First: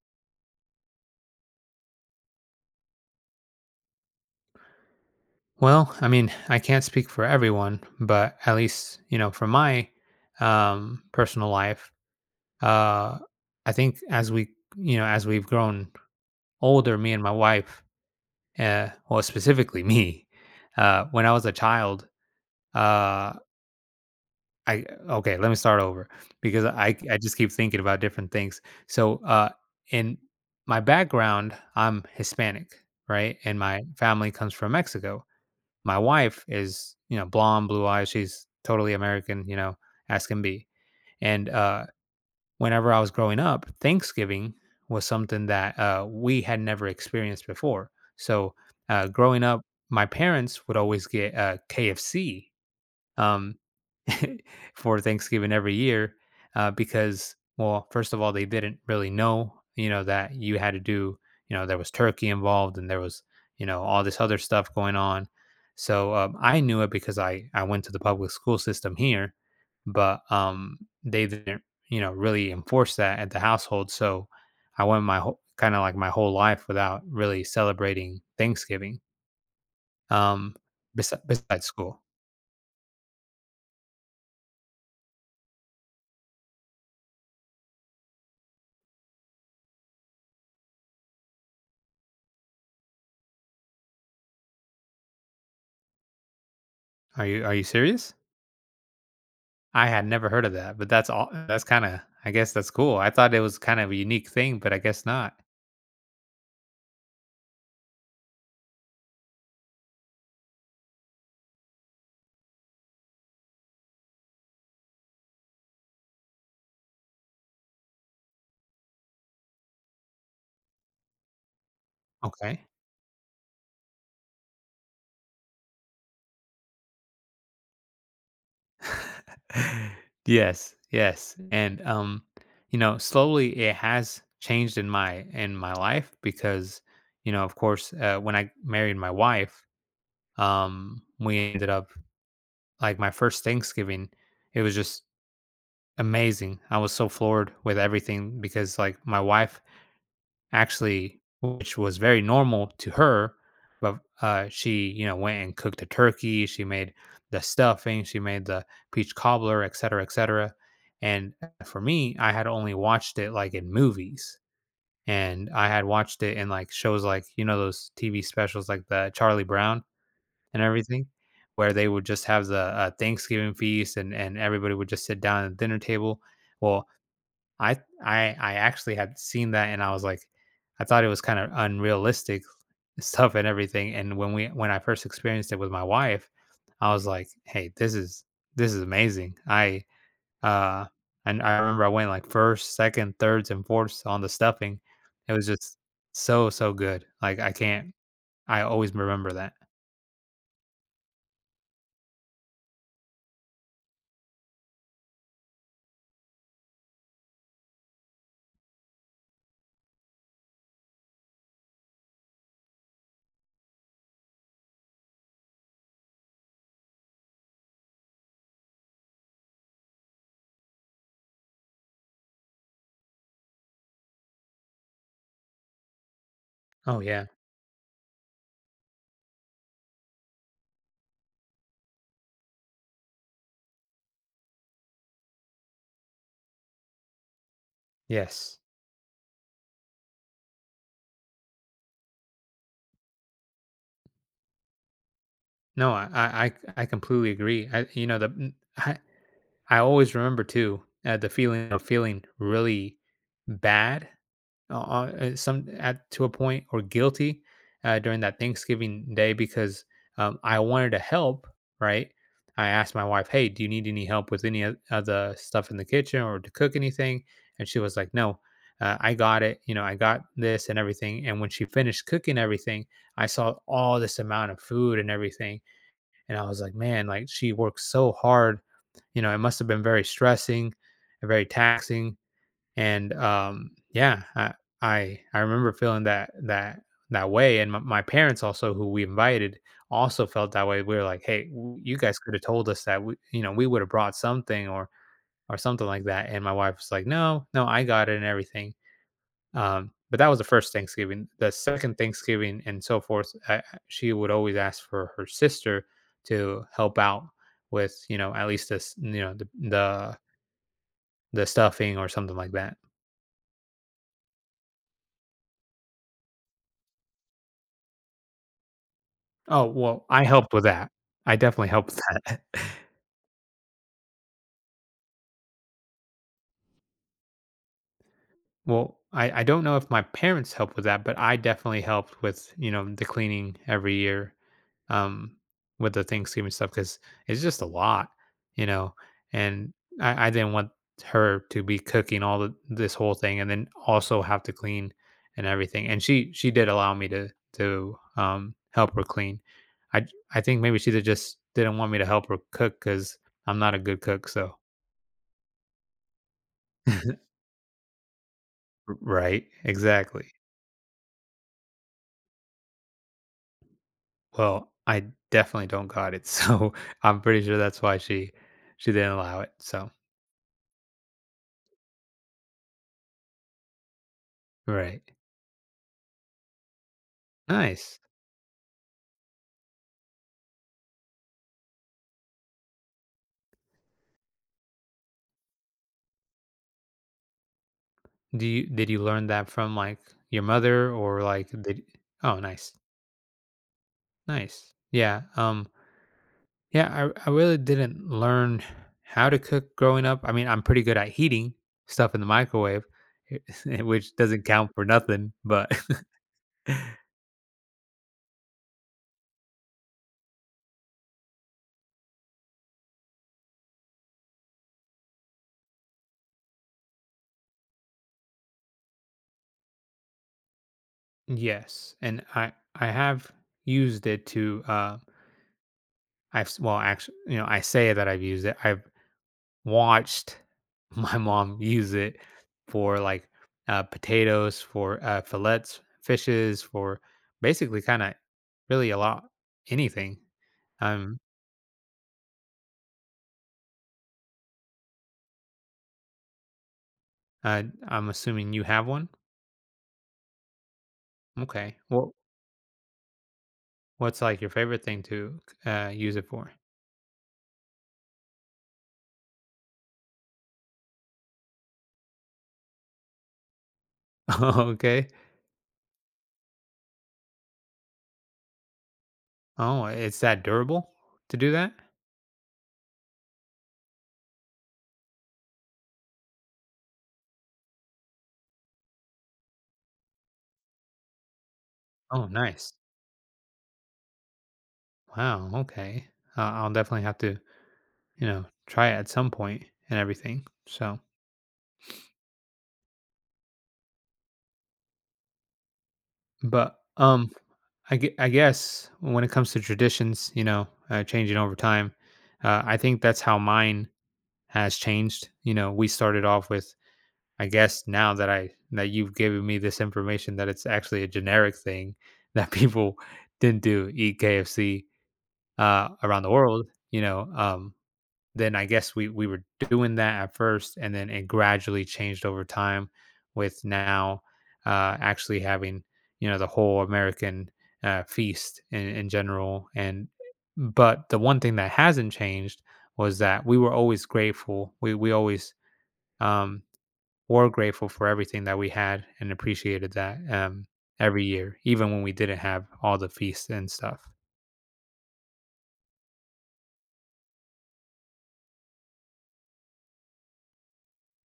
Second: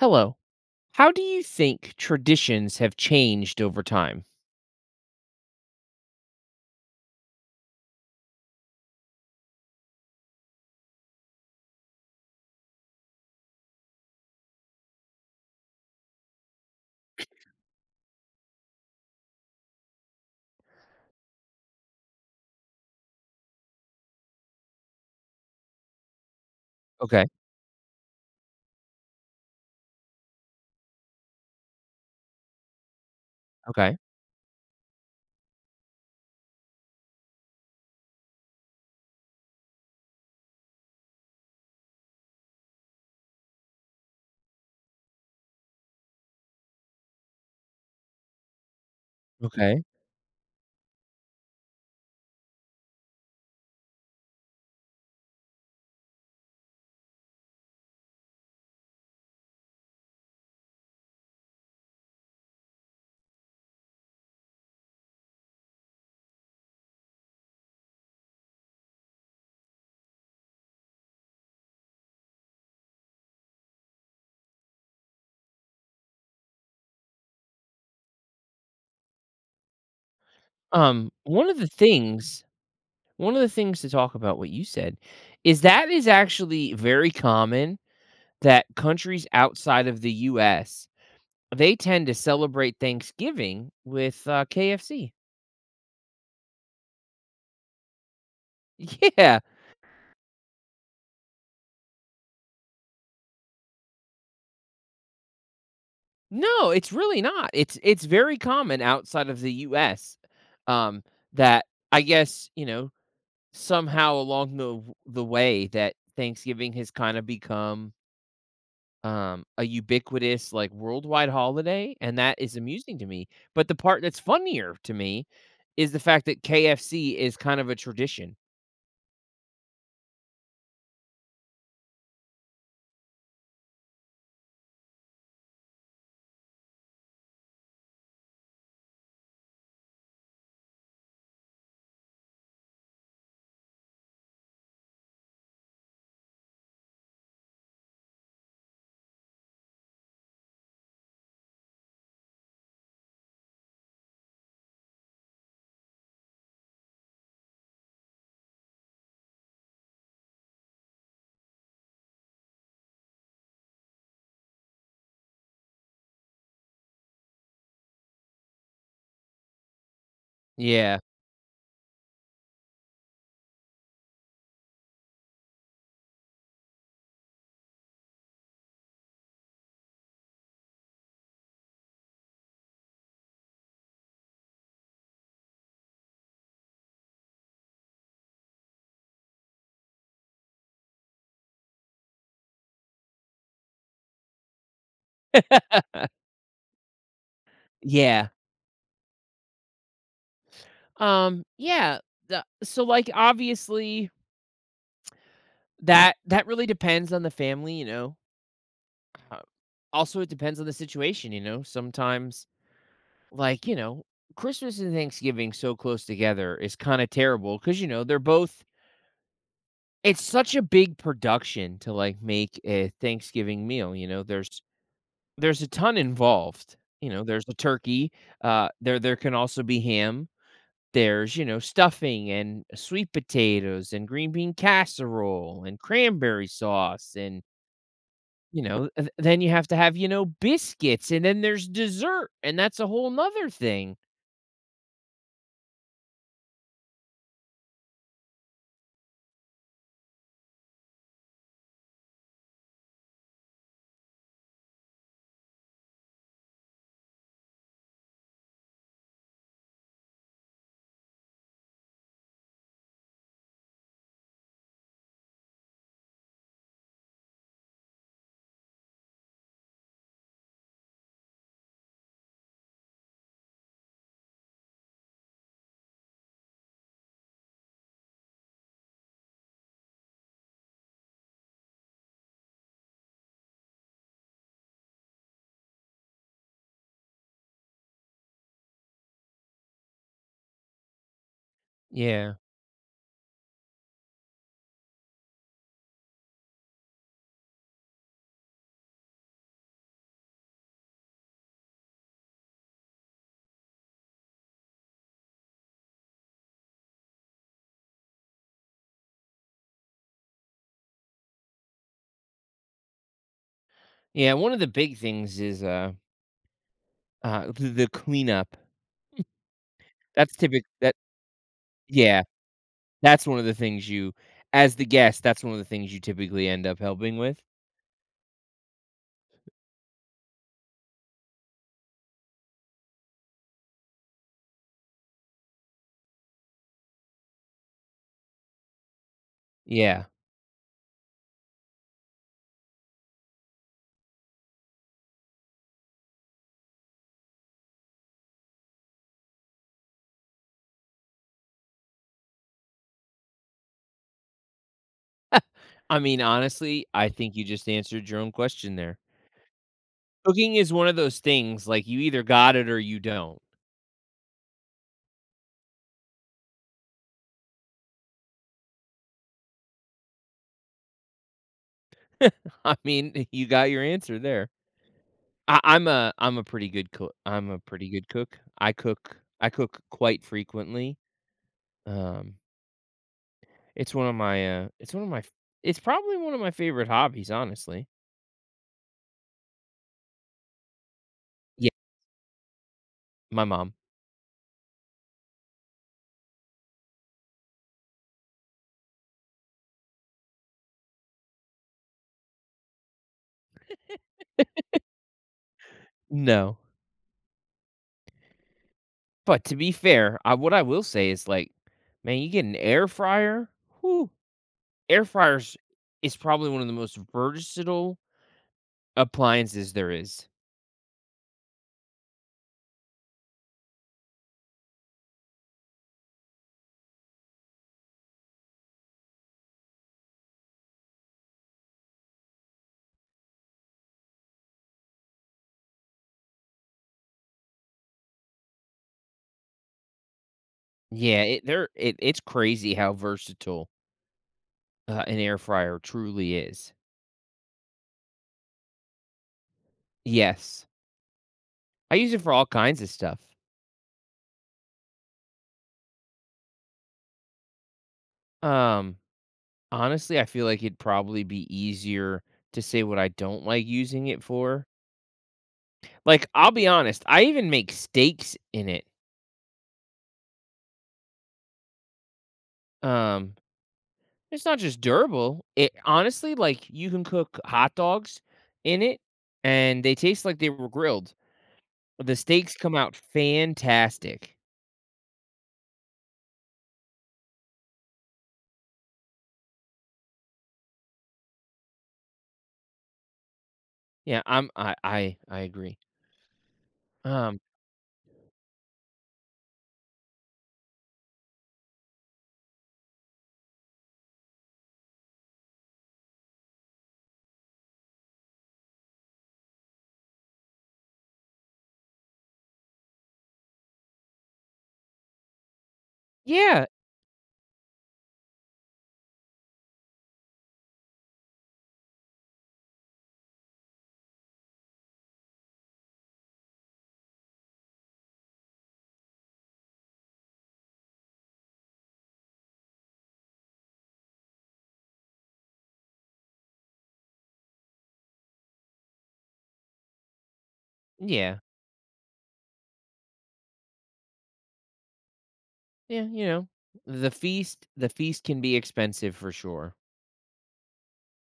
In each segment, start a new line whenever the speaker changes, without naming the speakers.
Hello. How do you think traditions have changed over time?
Well, I mean, I can't speak for everyone, but at least, you know, for my personal life, uh I think as we, you know, as we've grown older, me and my wife, well, specifically me, when I was a child, uh I okay, let me start over because I
Okay.
just keep thinking about different things. So, in my background, I'm Hispanic, right? And my
Okay.
family comes from Mexico. My wife is, you know, blonde, blue eyes. She's totally American, you know, as can be. And whenever I was growing up, Thanksgiving was something that we had never experienced before. So growing up,
Okay.
my parents would always get KFC. Um, for Thanksgiving every year because, well, first of all, they didn't really know, you know, that you had to do, you know, there was turkey involved and there was, you know, all this other stuff going on. So I knew it because I went to the public school system here, but they didn't, you know, really enforce that at the household. So I went my whole kind of like my whole life without really celebrating Thanksgiving. Um,
One of
Besides
the
school.
things one of the things to talk about what you said is that is actually very common that countries outside of the US, they tend to celebrate Thanksgiving with KFC.
Are you serious?
Yeah.
I had never heard of that, but that's all that's kinda I guess that's cool. I thought it was kind of a unique thing, but I guess not.
No, it's really not. It's very common outside of the US. Um that I guess, you know, somehow along the way that Thanksgiving has kind of become a ubiquitous like worldwide holiday, and that is
Okay.
amusing to me. But the part that's funnier to me is the fact that KFC is kind of a tradition.
Yes, yes, and, you know, slowly it has changed in my life because, you know, of course, when I married my wife, we ended up like, my first Thanksgiving, it was just amazing. I was so floored with everything because, like, my wife actually, which was very normal to her. But she, you know, went and cooked the turkey. She made the stuffing. She made the peach cobbler, et cetera, et cetera. And for me, I had only watched it like in movies, and I had watched it in like shows like you know those TV specials like the Charlie Brown and
Yeah.
everything, where they would just have the Thanksgiving feast and everybody would just sit down at the dinner table. Well, I I actually had seen that and I was like, I thought it was kind of unrealistic stuff and everything. And when I first experienced it with my wife, I was like, hey, this is amazing. I uh and I remember I went like first, second, thirds, and fourths on the stuffing. It was just so so good. Like I can't.
Yeah.
I always remember that.
Yeah, so like obviously that really depends on the family, you know. Uh, Also it depends on the situation, you know. Sometimes like, you know, Christmas and Thanksgiving so close together is kind of terrible because, you know, they're both, it's such a big production to like make a Thanksgiving meal. You know, there's a ton involved.
Oh
You know,
yeah.
there's a turkey. There, there can also be ham. There's, you know, stuffing and sweet potatoes and green bean casserole and cranberry sauce. And,
Yes.
you know, then you have to have, you know, biscuits and then there's dessert. And that's a whole nother thing.
No, I completely agree. I you know the I always remember too, the feeling of feeling really bad, some at to a point or guilty during that Thanksgiving day because I wanted to help. Right, I asked my wife, "Hey, do you need any help with any of the stuff in the kitchen or to cook anything?" And she was like, "No." I got it, you know. I got this and everything. And when she finished cooking everything, I saw all this amount of food and everything and I was like, man, like she worked so hard. You know, it must have been very stressing and very taxing. And yeah, I remember feeling that way. And my parents also, who we invited, also felt that way. We were like, hey, w- you guys could
Yeah.
have told us that we, you know, we would have brought something or something like that. And my wife was like, no, no, I got it and everything. But that was the first Thanksgiving. The second Thanksgiving and so forth, she would always ask for her sister to help out with, you know, at least this, you know, the stuffing or something like that.
Yeah, one of the big things is, the cleanup.
Oh well, I
That's
helped with
typical.
that.
That
I definitely helped with
yeah,
that.
that's one of the things you as the guest, that's one of the things you typically end up helping with.
Well, I don't know if my parents helped with that, but I definitely helped with, you know, the cleaning every year, um, with the Thanksgiving stuff because it's just a lot, you know. And
Yeah.
I didn't want her to be cooking all this whole thing and then also have to clean and everything. And she did allow me to help her clean. I I think maybe she did just didn't want me to help her cook because I'm not a good cook. So
I mean, honestly, I think you just answered your own question there.
right, exactly.
Cooking is one of those things, like, you either got it or you don't.
Well, I definitely don't got it, so I'm pretty sure that's why she didn't allow it, so
I mean, you got your answer there.
right.
I'm a pretty good cook, I'm a pretty
Nice.
good cook. I cook quite frequently, um it's one of my, it's one of my f it's probably one of my favorite hobbies, honestly.
Do you did you learn that from, like, your mother or, like,
Yeah,
did. Oh, nice.
my mom.
Nice. Yeah, yeah, I really didn't learn how to cook growing up. I mean, I'm pretty good at heating stuff in the microwave, which doesn't count for nothing, but
No. But to be fair, I what I will say is, like, man, you get an air fryer, whoo! Air fryers is probably one of the most versatile appliances there is.
yes, and I have used it to, I've s well, actually, you know, I say that I've used it. I've watched my mom use it for like potatoes, for fillets, fishes, for basically kind of really a lot anything. Um,
Yeah, it they're it it's crazy how versatile, an air fryer truly is.
I'm assuming you have one.
Yes.
Okay.
I
Well,
use it for all kinds of stuff.
what's like your favorite thing to use it for?
Um Honestly, I feel like it'd probably be easier to say what I don't like using it for.
Okay.
Like, I'll be honest, I even make steaks in it.
Oh, it's that durable to do that.
Um, it's not just durable. It honestly, like, you can cook hot dogs in it, and they taste like they were grilled. The
Oh,
steaks
nice.
come out fantastic.
Wow. Okay. I'll definitely have to, you know, try it at some point and everything. So.
Yeah, I'm I agree.
But,
Um,
I guess when it comes to traditions, you know, changing over time, I think that's how mine has changed. You know, we started off with I guess now that I that you've given me this information that it's actually a generic thing that people didn't do, eat KFC, around the
yeah,
world, you know, then I guess we were doing that at first, and then it gradually changed over time, with now actually having you know the whole American feast in general. And but the one thing that hasn't changed was that we were always grateful. We always um, were grateful for everything that we had and appreciated that every
yeah,
year, even when we didn't have all the feasts and stuff.
yeah, you know, the feast can be expensive for sure.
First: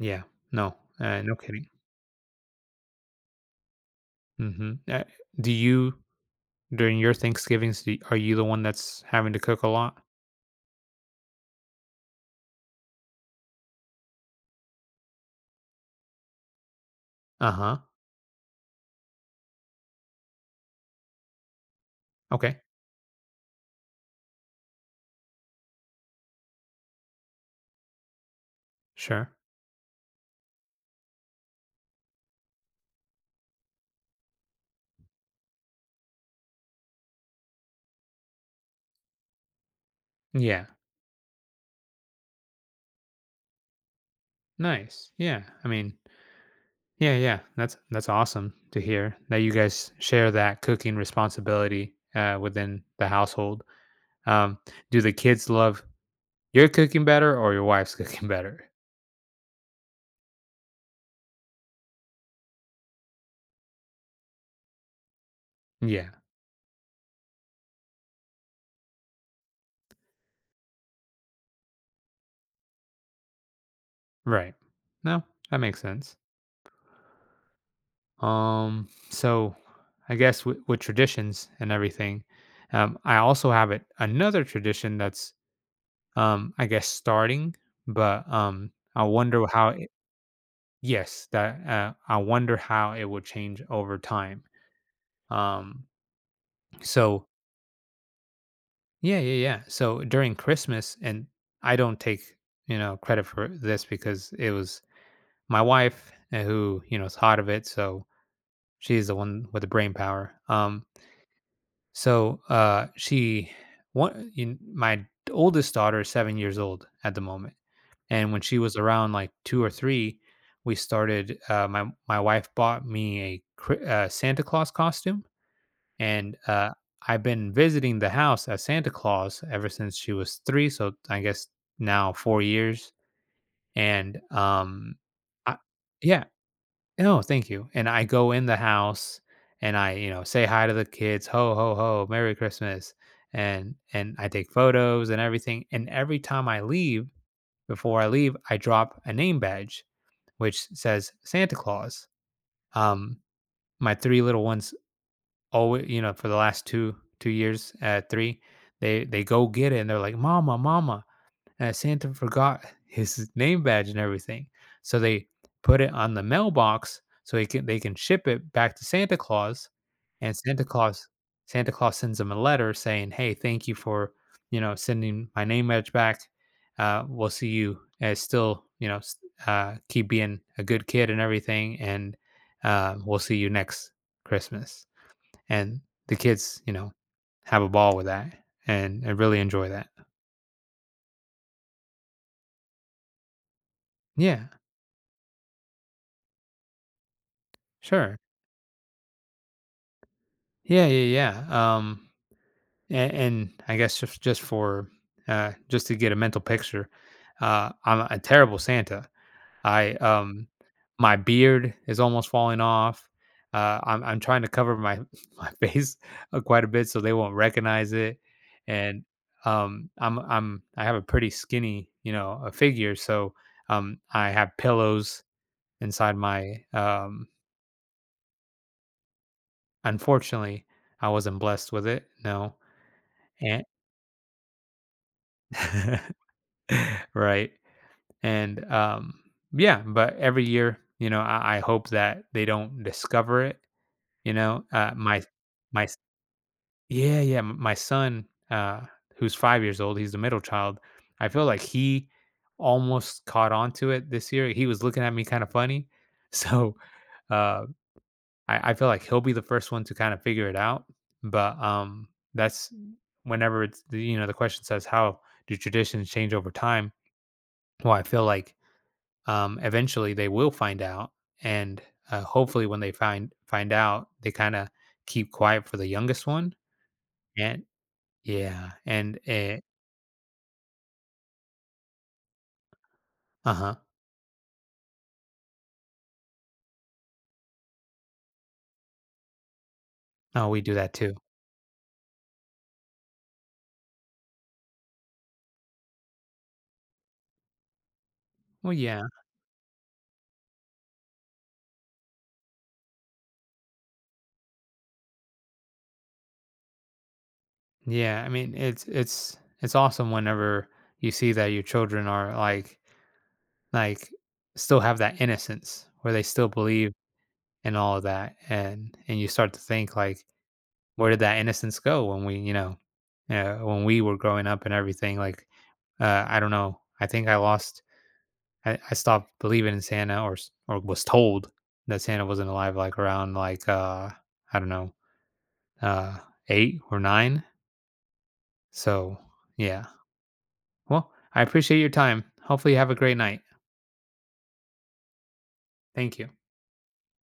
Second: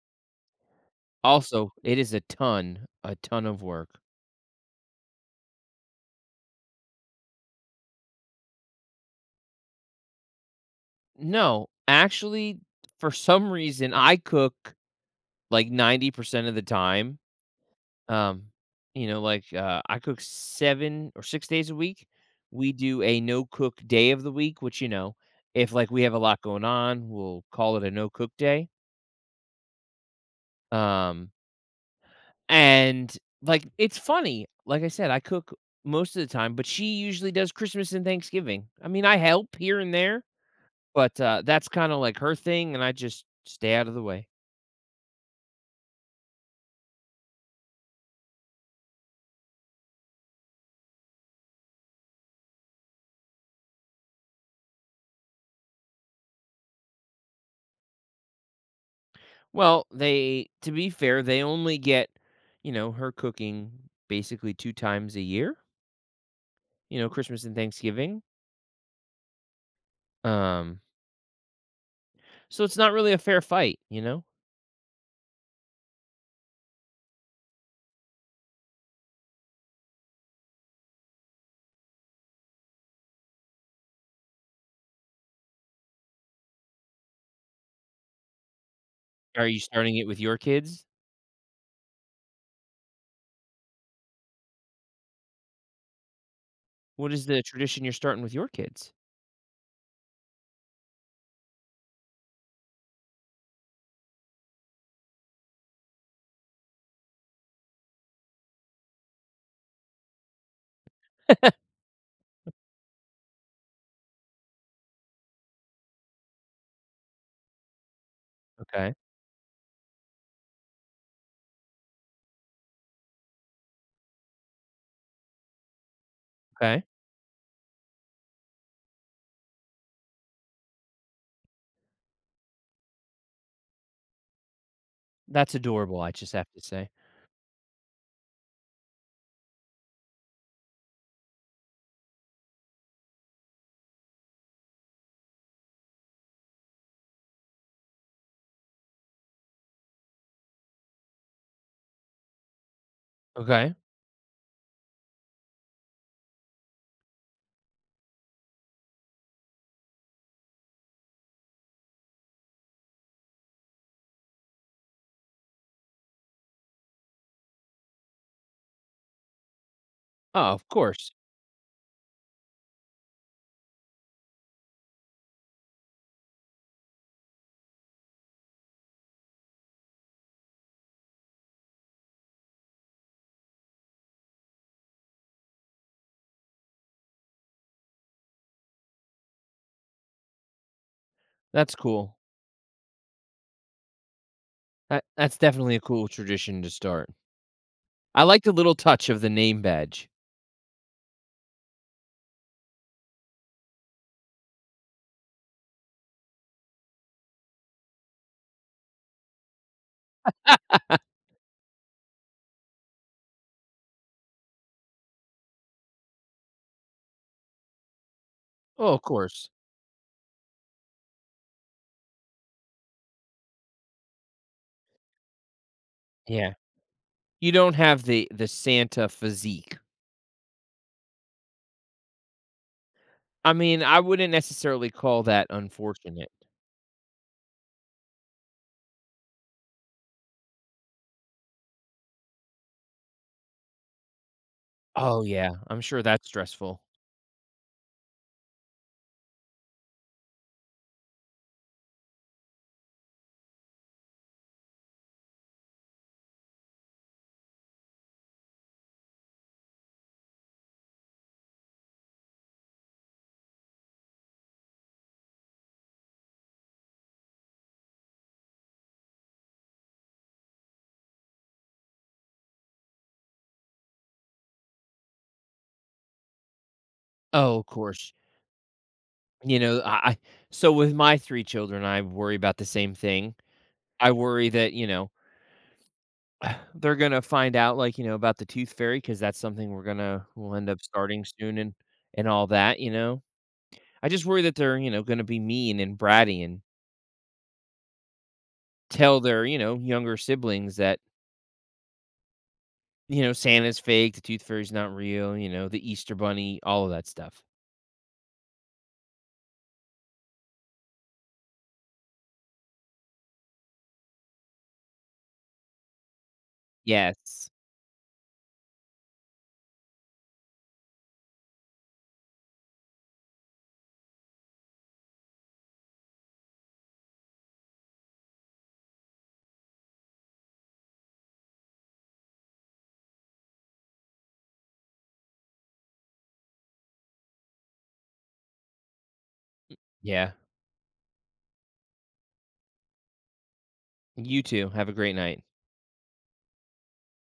Yeah, no, no kidding.
Also, it is a ton of work.
Hmm do you During your Thanksgivings, do are you the one that's having to cook a lot?
No, actually, for some reason, I cook like 90% of the time.
Uh-huh.
Um, you know, like I cook seven or six days a week.
Okay.
We do a no cook day of the week, which, you know, if like we have a lot going on, we'll call it a no cook day.
Sure.
Um, and like it's funny. Like I said, I cook most of the time, but she usually does Christmas and Thanksgiving. I mean, I help here and there,
Yeah.
but that's kind of like her thing, and I just stay out of the way.
Nice. Yeah. I mean, yeah, yeah. That's awesome to hear that you guys share that cooking responsibility within the household. Um, do the kids love your cooking better or your wife's cooking better?
Well, they to be fair, they only get, you know, her cooking basically 2 times a year,
Yeah.
you know, Christmas and Thanksgiving. Um, so it's not really a fair fight, you know?
Right. No, that makes sense. So I guess with, traditions and everything, I also have it another tradition that's I guess starting, but I wonder
Are you
how it,
starting it with your kids?
yes, that I wonder how it will change over time. Um,
What is
so
the tradition you're starting with your kids?
yeah, yeah, yeah. So during Christmas, and I don't take you know credit for this because it was my wife who you know is hot of it, so she's the one with the brain power. So my oldest daughter is 7 years old at the moment. And when she was
Okay,
around like 2 or 3, we started, my wife bought me a Chri Santa Claus costume, and,
okay.
I've been visiting the house as Santa Claus ever since she was 3, so I guess now 4 years, and,
That's
I
adorable, I
yeah.
just have to say.
No, thank you, and I go in the house and I, you know, say hi to the kids, "Ho, ho, ho, Merry Christmas," and I take photos and everything, and every time I leave, before I leave, I drop a name badge which says Santa Claus. Um,
Okay.
my three little ones, always, you know, for the last two two years at three, they go get it and they're like, "Mama, mama!" and Santa forgot his name badge and everything. So they put it on the mailbox so he can they can ship it back to Santa Claus, and
Oh,
Santa
of
Claus
course.
Santa Claus sends him a letter saying, "Hey, thank you for you know sending my name badge back. We'll see you as still you know s- keep being a good kid and everything, and we'll see you next Christmas." And the kids, you know, have a ball with that and really enjoy that.
That's cool.
Yeah,
That that's definitely a cool tradition to start.
sure.
I like the little touch of the name badge.
Yeah, yeah, yeah. And I guess just to get a mental picture, I'm a terrible Santa. I My beard is almost falling off. I'm trying to cover my my face quite a bit so they won't recognize it,
Oh, of
and
course.
I have a pretty skinny a figure, so I have pillows inside
Yeah.
my.
You don't have the Santa physique.
Unfortunately, I wasn't blessed with it. No,
I
and
mean, I wouldn't necessarily call that unfortunate.
right. And yeah, but every year, you know, I hope that they don't discover it. You know,
Oh, yeah, I'm
my s-
sure that's stressful.
yeah, yeah, my son, uh, who's 5 years old, he's the middle child. I feel like he almost caught on to it this year. He was looking at me kind of funny. So uh I feel like he'll be the first one to kind of figure it out. But that's whenever you know, the question says how do traditions change over time? Well, I feel like eventually they will find out and hopefully when they find out they kind of keep quiet for the youngest one
Oh,
and
of course.
yeah and
You
it,
know, I so with my 3 children, I worry about the same thing.
uh-huh.
I worry that, you know, they're gonna find out, like, you know, about the tooth fairy because that's something we're gonna
Oh,
we'll
we
end
do
up
that too.
starting soon and all that, you know? I just worry that they're, you know, gonna be mean and bratty and
Well, yeah.
tell their, you know, younger siblings that, you know, Santa's fake, the tooth fairy's not real, you know, the Easter bunny, all of that stuff.
Yeah, I mean, it's awesome whenever you see that your children are like still have that innocence where they still believe
Yes.
in all of that and you start to think like where did that innocence go when we, you know, when we were growing up and everything? Like, I don't know. I think I lost. I stopped believing in Santa, or s- or was told that Santa wasn't alive. Like around like I don't know, uh, eight or nine. So yeah.
Yeah.
Well, I appreciate your time. Hopefully, you have a great night.
You too. Have a great night.
Thank you.